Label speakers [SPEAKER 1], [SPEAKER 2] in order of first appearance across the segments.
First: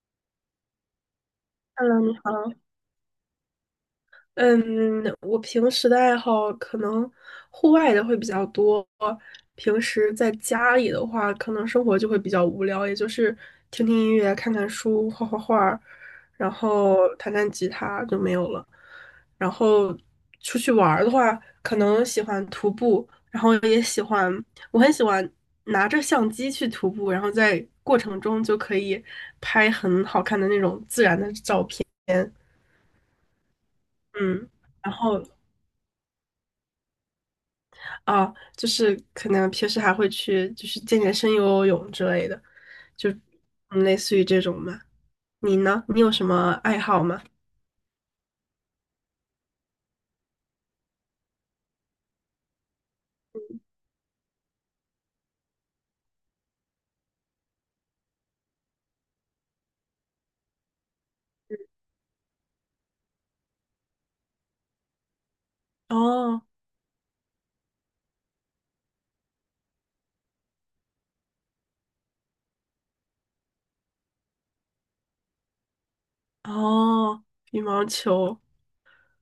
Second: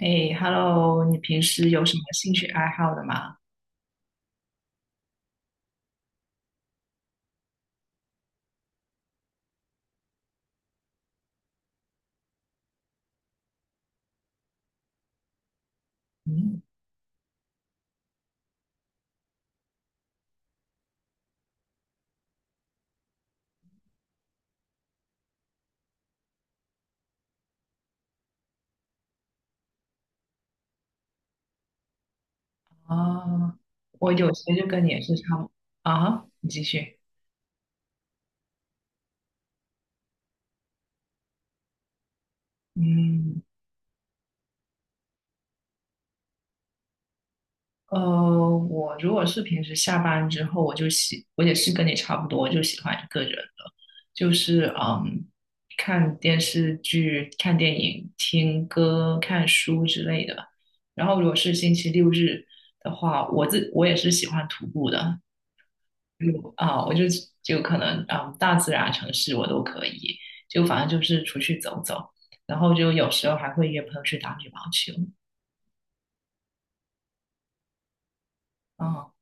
[SPEAKER 1] 哎，Hello，你平时有什
[SPEAKER 2] Hello，
[SPEAKER 1] 么
[SPEAKER 2] 你
[SPEAKER 1] 兴趣
[SPEAKER 2] 好。
[SPEAKER 1] 爱好的吗？
[SPEAKER 2] 嗯，我平时的爱好可能户外的会比较多，平时在家里的话，可能生活就会比较无聊，也就是听听音乐、看看书、画画，然
[SPEAKER 1] 嗯。
[SPEAKER 2] 后弹弹吉他就没有了。然后出去玩儿的话，可能喜欢徒步，然后也喜欢，我很喜欢拿着相机去徒步，然后在过程中就可以拍很好看的那种自然的照片。
[SPEAKER 1] 哦，我有
[SPEAKER 2] 嗯，
[SPEAKER 1] 些就跟你
[SPEAKER 2] 然
[SPEAKER 1] 也是
[SPEAKER 2] 后
[SPEAKER 1] 差不，啊，你继续。
[SPEAKER 2] 就是可能平时还会去，就是健健身、游游泳之类的，就
[SPEAKER 1] 嗯。
[SPEAKER 2] 类似于这种嘛。你呢？你有什么爱好吗？
[SPEAKER 1] 呃，我如果是平时下班之后，我就喜，我也是跟你差不多，就喜欢一个人的，就是看电视剧、看电影、听歌、看书之类的。然后如果是星期六日的话，我也是喜欢徒步的。
[SPEAKER 2] 哦
[SPEAKER 1] 啊，我就可能，大自然、城市我都可以，就反正就是出去走走，然后就有时候还会约朋友去打羽毛球。
[SPEAKER 2] 哦，羽毛球。
[SPEAKER 1] 啊。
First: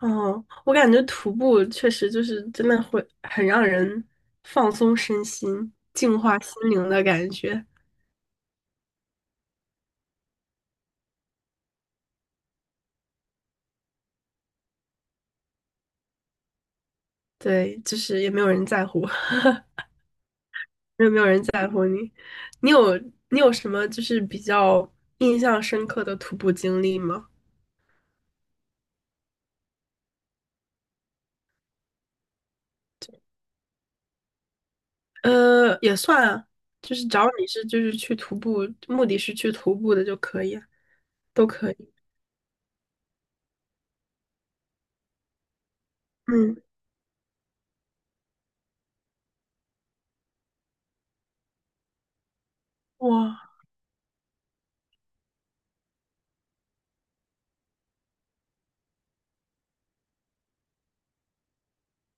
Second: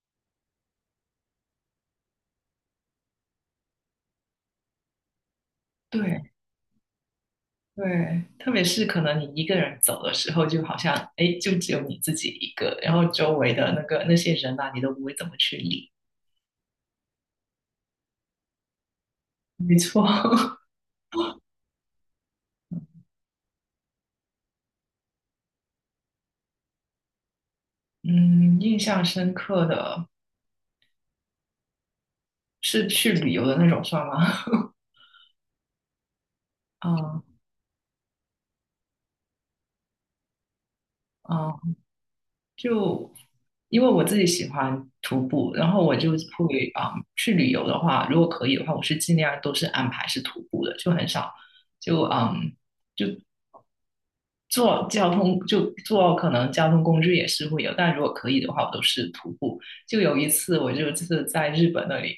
[SPEAKER 2] 哦，我感觉徒步确实就是真的会很让人放松身心、净
[SPEAKER 1] 对
[SPEAKER 2] 化心灵的感觉。
[SPEAKER 1] 对，特别是可能你一个人走的时候，就好像哎，就只有你自己一个，然后周围的那个那些人啊，你都不会怎么去理。
[SPEAKER 2] 对，就是也没有人在乎。
[SPEAKER 1] 没错。
[SPEAKER 2] 没有，没有人在乎你。你有你有什么就是比较印象深刻的徒步经历吗？
[SPEAKER 1] 嗯，印象深刻的是去旅游的那种算吗？
[SPEAKER 2] 也算啊，就是只要
[SPEAKER 1] 啊
[SPEAKER 2] 你是就是去徒步，目的是去徒步的就可以啊都
[SPEAKER 1] 啊、
[SPEAKER 2] 可
[SPEAKER 1] 嗯
[SPEAKER 2] 以。
[SPEAKER 1] 就因为我自己喜欢徒步，然后我就会
[SPEAKER 2] 嗯，
[SPEAKER 1] 去旅游的话，如果可以的话，我是尽量都是安排是徒步的，就很少就就
[SPEAKER 2] 哇，
[SPEAKER 1] 坐交通就坐可能交通工具也是会有，但如果可以的话，我都是徒步。就有一次我就是在日本那里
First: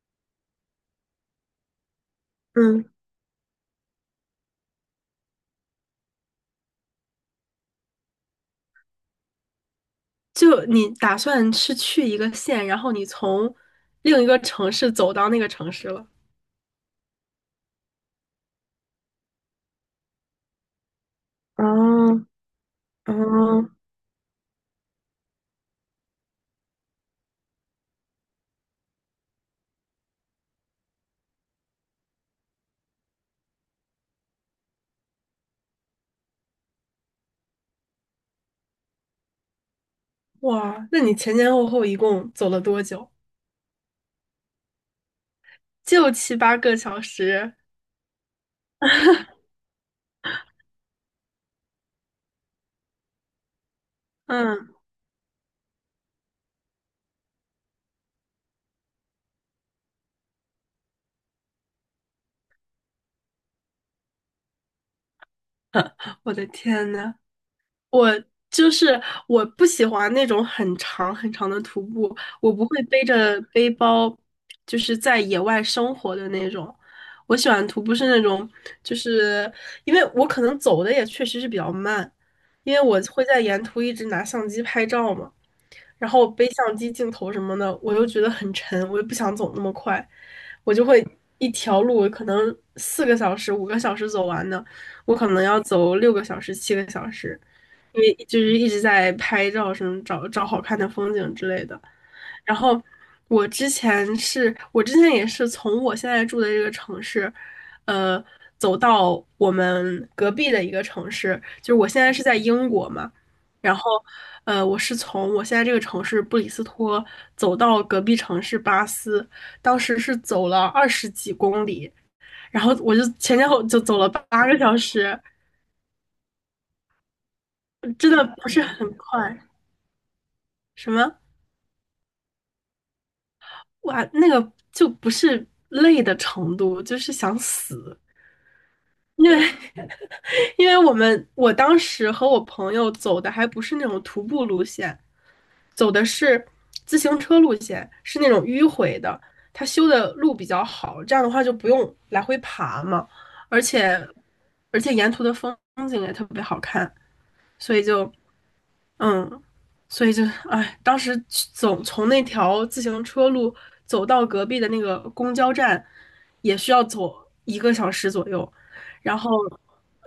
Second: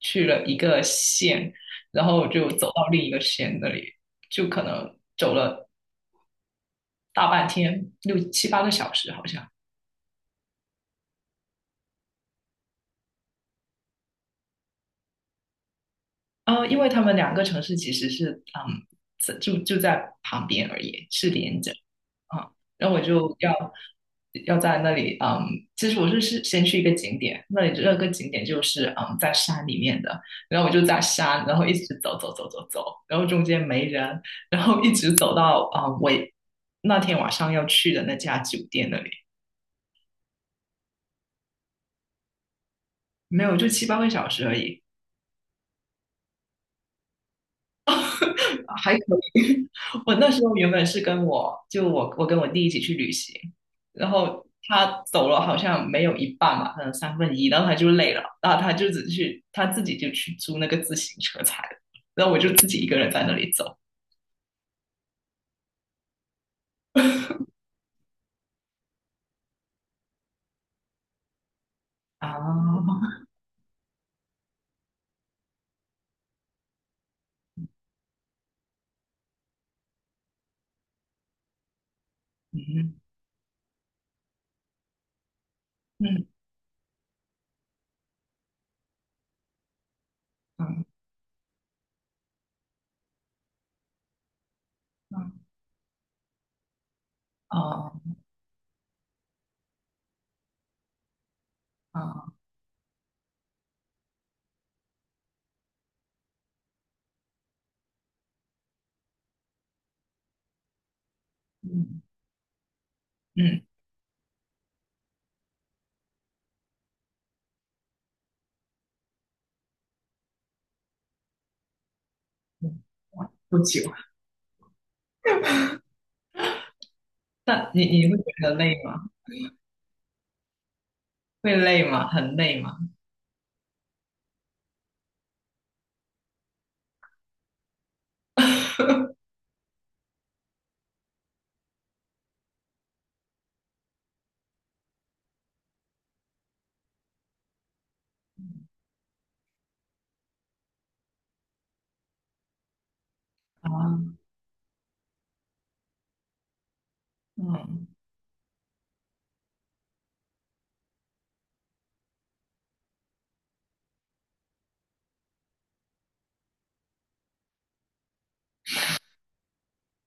[SPEAKER 1] 去了一个县，然后就走
[SPEAKER 2] 嗯，
[SPEAKER 1] 到另一个县那里，就可能走了大半天，6、7、8个小时好像。
[SPEAKER 2] 就你打算是去一个县，然后你从另一个城市走到那个城市了。
[SPEAKER 1] 因为他们两个城市其实是就在旁边而已，是连
[SPEAKER 2] 哦
[SPEAKER 1] 着啊。然后我就要
[SPEAKER 2] 哦，
[SPEAKER 1] 要在那里。嗯，其实我是先去一个景点，那里那个景点就是在山里面的，然后我就在山，然后一直走走走走走，然后中间没人，然后一直走到我那天晚上要去的那家酒店那里。
[SPEAKER 2] 哇，那你前前后后一共走了多久？
[SPEAKER 1] 没有就七八个小时而已。
[SPEAKER 2] 就七八个小时。
[SPEAKER 1] 还可以。我那时候原本是跟我就我我跟我弟一起去旅行，然后
[SPEAKER 2] 嗯，
[SPEAKER 1] 他走了好像没有一半吧，可能1/3，然后他就累了，然后他就只去他自己就去租那个自行车踩了，然后我就自己一个人在那里走。
[SPEAKER 2] 我的天呐，我就是我不喜欢那种很长很长的徒步，
[SPEAKER 1] 啊，
[SPEAKER 2] 我不会背着背包，就是在野外生活的那种。我喜欢徒步是那种，就是因为我可能走的也确实是比较慢，因为
[SPEAKER 1] 嗯，
[SPEAKER 2] 我会在沿途一直拿相机拍照嘛，然
[SPEAKER 1] 嗯，
[SPEAKER 2] 后背相机镜头什么的，我又觉得很沉，我又不想走那么快，我就
[SPEAKER 1] 嗯，
[SPEAKER 2] 会一条路可能四个小时、五个小时走完的，我可
[SPEAKER 1] 嗯。
[SPEAKER 2] 能要走6个小时、7个小时，
[SPEAKER 1] 哦，
[SPEAKER 2] 因为就是一直在拍照什么找找好看的风景之类的。
[SPEAKER 1] 哦。
[SPEAKER 2] 然后我之前是我之前也是从我现在住的这个城市，呃，走到我们隔壁的一个城市，就是我现
[SPEAKER 1] 嗯，
[SPEAKER 2] 在是在英国嘛，
[SPEAKER 1] 嗯，
[SPEAKER 2] 然后我是从我现在这个城市布里斯托走到隔壁城市巴斯，当时是走了20几公里，然后
[SPEAKER 1] 嗯。
[SPEAKER 2] 我就前前
[SPEAKER 1] 不
[SPEAKER 2] 后就
[SPEAKER 1] 久。
[SPEAKER 2] 走了八个小时，
[SPEAKER 1] 但你
[SPEAKER 2] 真
[SPEAKER 1] 会
[SPEAKER 2] 的
[SPEAKER 1] 觉
[SPEAKER 2] 不
[SPEAKER 1] 得
[SPEAKER 2] 是
[SPEAKER 1] 累
[SPEAKER 2] 很
[SPEAKER 1] 吗？
[SPEAKER 2] 快。什么
[SPEAKER 1] 会累吗？很累吗？
[SPEAKER 2] 哇，那个就不是累的程度，就是想死。因为因为我当时和我朋友走的还不是那种徒步路线，走的是自行车路线，是那种迂回的。他修的路比较好，这样的话就不用来回爬嘛，而且
[SPEAKER 1] 啊。
[SPEAKER 2] 而且沿途的风景也特别好看，所以
[SPEAKER 1] 嗯。
[SPEAKER 2] 就嗯，所以就，哎，当时去走从那条自行车路走到隔壁的那个公交站，也需要走1个小时左右。然后，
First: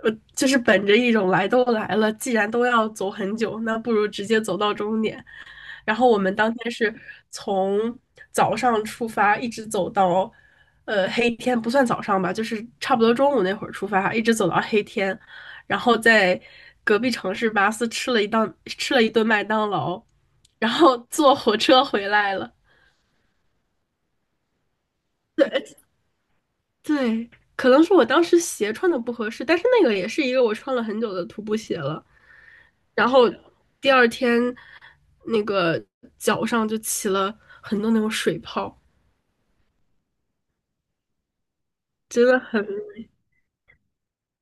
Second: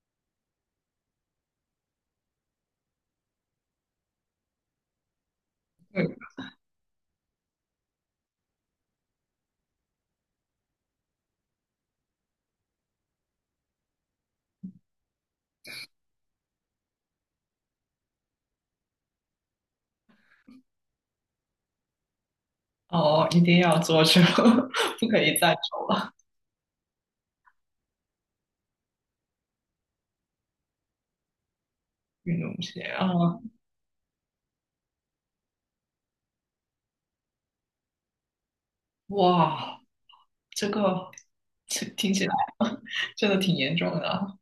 [SPEAKER 2] 就是本着一种来都来了，既然都要走很久，那不如直接走到终点。然后我们当天是从早上出发，一直走到黑天，不算早上吧，就是差不多中午那会儿出发，一直走到黑天，然后在隔壁城市巴斯吃了一顿麦当劳，然后坐火车回来了。
[SPEAKER 1] 哦，一定要坐车，不可以再
[SPEAKER 2] 对
[SPEAKER 1] 穿
[SPEAKER 2] 对，可能是我当时鞋穿的不合适，但是那个也是一个我穿了很久的徒步鞋了。
[SPEAKER 1] 运动鞋
[SPEAKER 2] 然
[SPEAKER 1] 啊！
[SPEAKER 2] 后
[SPEAKER 1] 嗯。
[SPEAKER 2] 第二天那个脚上就起了很多那种水泡。
[SPEAKER 1] 哇，这个这听起
[SPEAKER 2] 真
[SPEAKER 1] 来
[SPEAKER 2] 的很，
[SPEAKER 1] 真的挺严重的啊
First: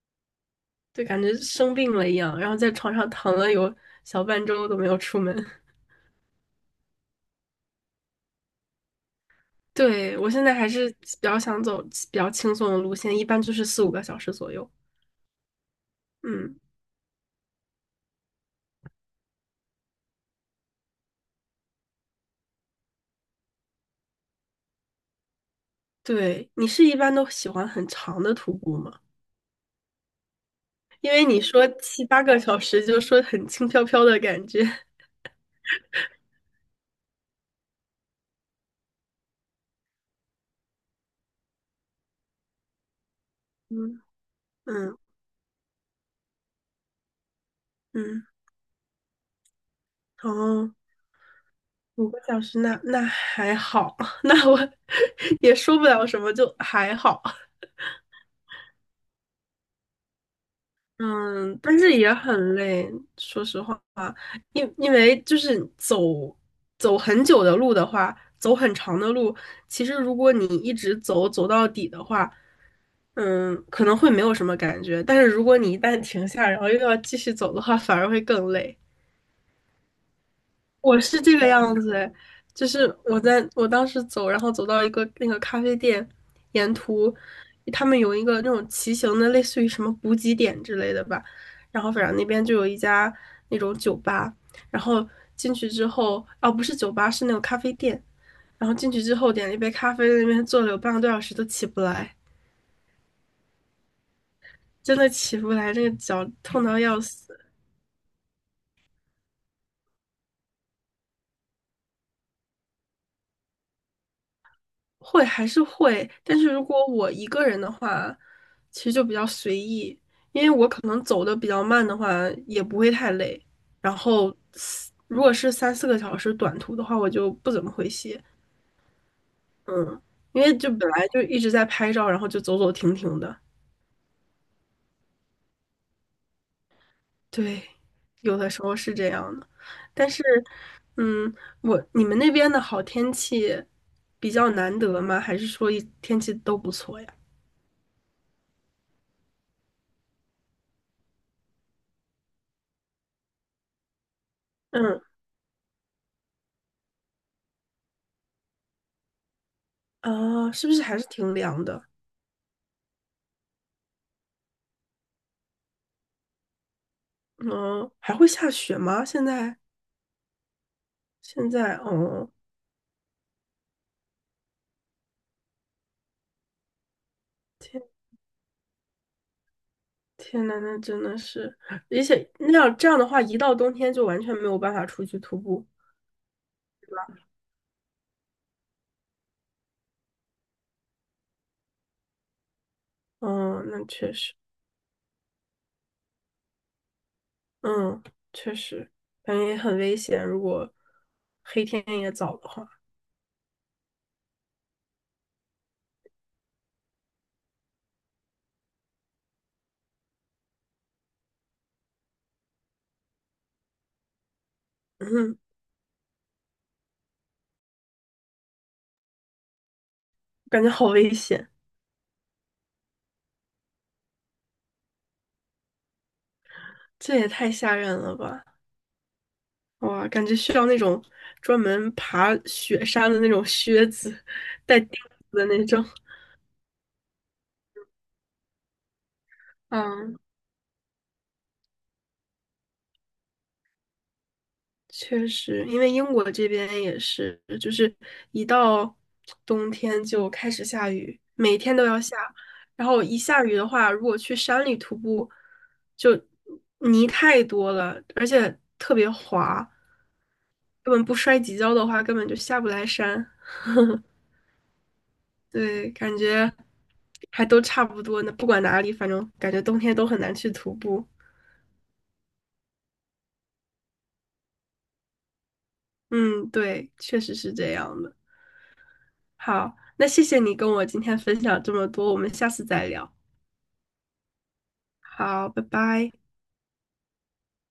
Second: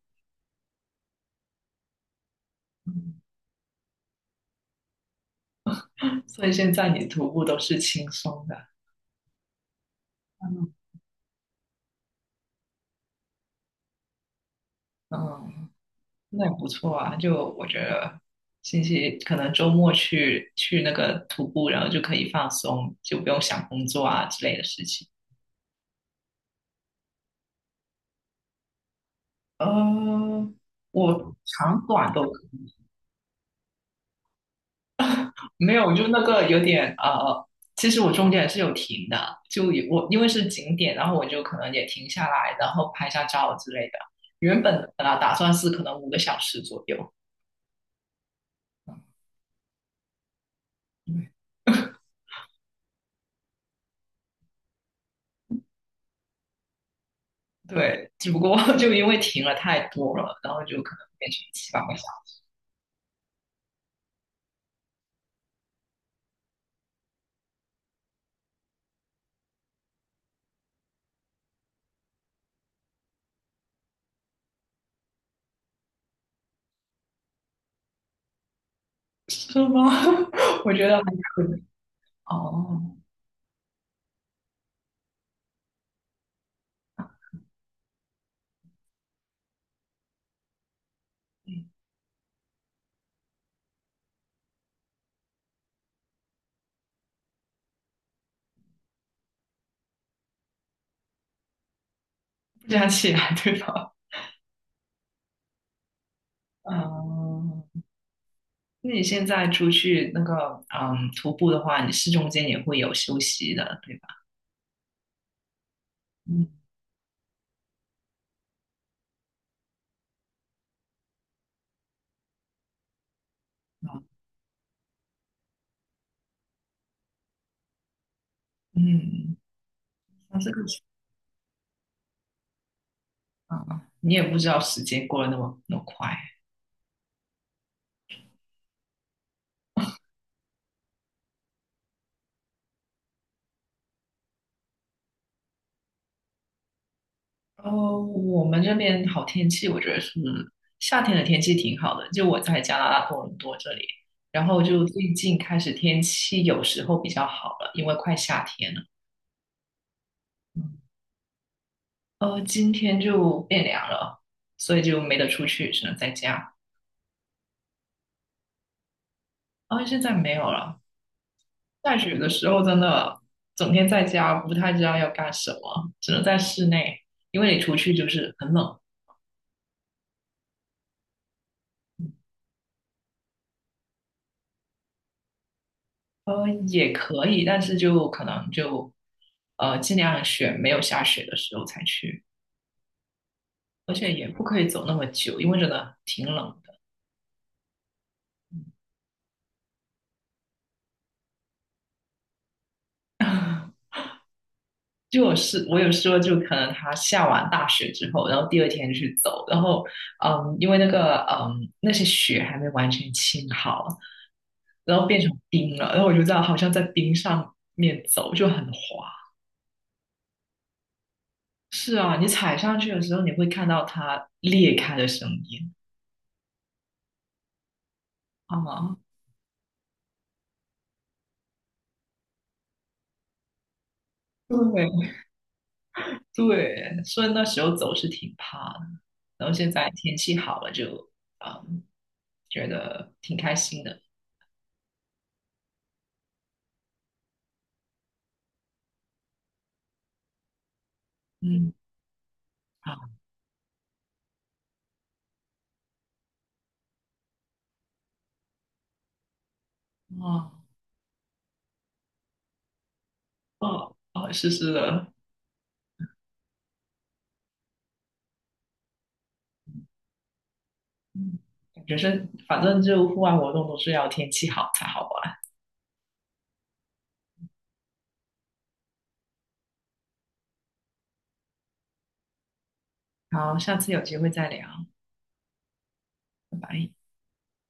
[SPEAKER 2] 就感觉生病了一样，然后在床上
[SPEAKER 1] 嗯，
[SPEAKER 2] 躺了有小半周都没有出门。
[SPEAKER 1] 所以现在你徒步都是轻松的。
[SPEAKER 2] 对，我现在还
[SPEAKER 1] 嗯
[SPEAKER 2] 是比较想走比较轻松的路线，一般就是四五个小时左右。
[SPEAKER 1] 嗯，那也
[SPEAKER 2] 嗯，
[SPEAKER 1] 不错啊。就我觉得星期可能周末去去那个徒步，然后就可以放松，就不用想工作啊之类的事情。
[SPEAKER 2] 对，你是一般都喜欢很长的徒步吗？
[SPEAKER 1] 呃，
[SPEAKER 2] 因为
[SPEAKER 1] 我
[SPEAKER 2] 你说
[SPEAKER 1] 长
[SPEAKER 2] 七
[SPEAKER 1] 短
[SPEAKER 2] 八
[SPEAKER 1] 都
[SPEAKER 2] 个
[SPEAKER 1] 可
[SPEAKER 2] 小
[SPEAKER 1] 以。
[SPEAKER 2] 时，就说很轻飘飘的感觉。
[SPEAKER 1] 没有，就那个有点其实我中间也是有停的，就也我因为是景点，然后我就可能也停下来，然后拍下照之类的。
[SPEAKER 2] 嗯
[SPEAKER 1] 原本
[SPEAKER 2] 嗯
[SPEAKER 1] 本来打算是可能5个小时左右。
[SPEAKER 2] 嗯，哦，
[SPEAKER 1] 嗯，
[SPEAKER 2] 五个小时那还好，那我 也说不了什么，就还好。
[SPEAKER 1] 对，只不过 就因为停了太多了，然后就可能变成
[SPEAKER 2] 嗯，
[SPEAKER 1] 七
[SPEAKER 2] 但
[SPEAKER 1] 八
[SPEAKER 2] 是
[SPEAKER 1] 个小
[SPEAKER 2] 也很累，说实话，因为就是走走很久的路的话，走很长的路，其实如果你一直走走到底的话，嗯，可能会没有什么感觉，但是如果你一旦停下，然后又要继续走的话，反而会更累。
[SPEAKER 1] 时，是吗？我觉得
[SPEAKER 2] 我
[SPEAKER 1] 还
[SPEAKER 2] 是这
[SPEAKER 1] 可
[SPEAKER 2] 个
[SPEAKER 1] 以
[SPEAKER 2] 样子诶，就是
[SPEAKER 1] 哦。
[SPEAKER 2] 我在我当时走，然后走到一个那个咖啡店，沿途他们有一个那种骑行的，类似于什么补给点之类的吧，
[SPEAKER 1] 嗯
[SPEAKER 2] 然后反正那边就有一家那种酒吧，然后进去之后，哦不是酒吧，是那种咖啡店，然后进去之后点了一杯咖啡，在那边坐了有半个多小时都起不来，
[SPEAKER 1] 这样起来对吧
[SPEAKER 2] 真的起不来，那个脚痛 到要死。
[SPEAKER 1] 嗯，那你现在出去那个徒步的话，你是中间也会有休息的，对吧？
[SPEAKER 2] 会还是会，但是
[SPEAKER 1] 嗯。
[SPEAKER 2] 如果我一个人的话，其实就比较随意，因为我可能走的比较慢的话，也不会太累。然后如果是三四个小时短途的话，我就不怎么会歇。
[SPEAKER 1] 嗯，
[SPEAKER 2] 嗯，
[SPEAKER 1] 那
[SPEAKER 2] 因
[SPEAKER 1] 这
[SPEAKER 2] 为
[SPEAKER 1] 个
[SPEAKER 2] 就
[SPEAKER 1] 是，
[SPEAKER 2] 本来就一直在拍照，然后就走走停停的，
[SPEAKER 1] 啊，你也不知道时间过得那么那么快。
[SPEAKER 2] 对，有的时候是这样的。但是，嗯，我你们那边的好天气比较难得吗？还是说一天气都不错呀？
[SPEAKER 1] 哦，我们这边好天气，我觉得是夏天的天气挺好的。就我在加拿大多伦多这里，然后就
[SPEAKER 2] 嗯，
[SPEAKER 1] 最近开始天气有时候比较好了，因为快夏天了。
[SPEAKER 2] 啊，是不
[SPEAKER 1] 嗯。
[SPEAKER 2] 是还是挺凉的？
[SPEAKER 1] 今天就变凉了，所以就没得出去，只能在家。
[SPEAKER 2] 嗯，还会下雪吗？现在
[SPEAKER 1] 啊，现在没有了。
[SPEAKER 2] 现在，
[SPEAKER 1] 下雪的
[SPEAKER 2] 哦，
[SPEAKER 1] 时候真的整天在家，不太知道要干什么，只能在室内，因为你出去
[SPEAKER 2] 天
[SPEAKER 1] 就是很冷。
[SPEAKER 2] 天呐，那真的是，而且那样这样的话，一到冬天就完全没有办法出去徒步。
[SPEAKER 1] 也可以，但是就可能就尽量选没有下雪的时候才去，
[SPEAKER 2] 嗯，那
[SPEAKER 1] 而
[SPEAKER 2] 确
[SPEAKER 1] 且也
[SPEAKER 2] 实，
[SPEAKER 1] 不可以走那么久，因为真的挺冷的。
[SPEAKER 2] 嗯，确实，感觉也很危险。如果黑天也早的话，
[SPEAKER 1] 就我有说，就可能他下完大雪之后，然后第二天去走，然后，因为那个那些雪还没完全清好，然后变成
[SPEAKER 2] 嗯，
[SPEAKER 1] 冰了，然后我就这样好像在冰上面走，就很滑。
[SPEAKER 2] 感觉好危险，
[SPEAKER 1] 是啊，你踩上去的时候，你会看到它裂开的声音
[SPEAKER 2] 这也太吓人了吧！
[SPEAKER 1] 啊。
[SPEAKER 2] 哇，感觉需要那种专门爬雪山的那种靴子，带钉
[SPEAKER 1] 对，
[SPEAKER 2] 子的那种。
[SPEAKER 1] 对，所以那时候走是挺怕的，然后现在天
[SPEAKER 2] 嗯，
[SPEAKER 1] 气好了就，嗯，觉得挺开心的。
[SPEAKER 2] 确实，因为英国这边也是，就是一到冬天就开始下雨，每
[SPEAKER 1] 嗯。
[SPEAKER 2] 天都要下。然
[SPEAKER 1] 啊。
[SPEAKER 2] 后一下雨的话，如果去山里徒步，就泥太多了，而且特别滑，
[SPEAKER 1] 哦，
[SPEAKER 2] 根本不摔几跤的话，根本就下不来山。
[SPEAKER 1] 哦，哦，是是的。
[SPEAKER 2] 对，感觉还都差不多呢，不管哪里，反正感觉冬天都很难去徒步。
[SPEAKER 1] 嗯。感觉是，反正就户外活动都是要天气好才好玩。
[SPEAKER 2] 嗯，对，确实是这样的。好，那谢谢你跟我今天分享这么多，我们下次再聊。
[SPEAKER 1] 好，下次有机会再聊，
[SPEAKER 2] 好，拜拜。
[SPEAKER 1] 拜拜。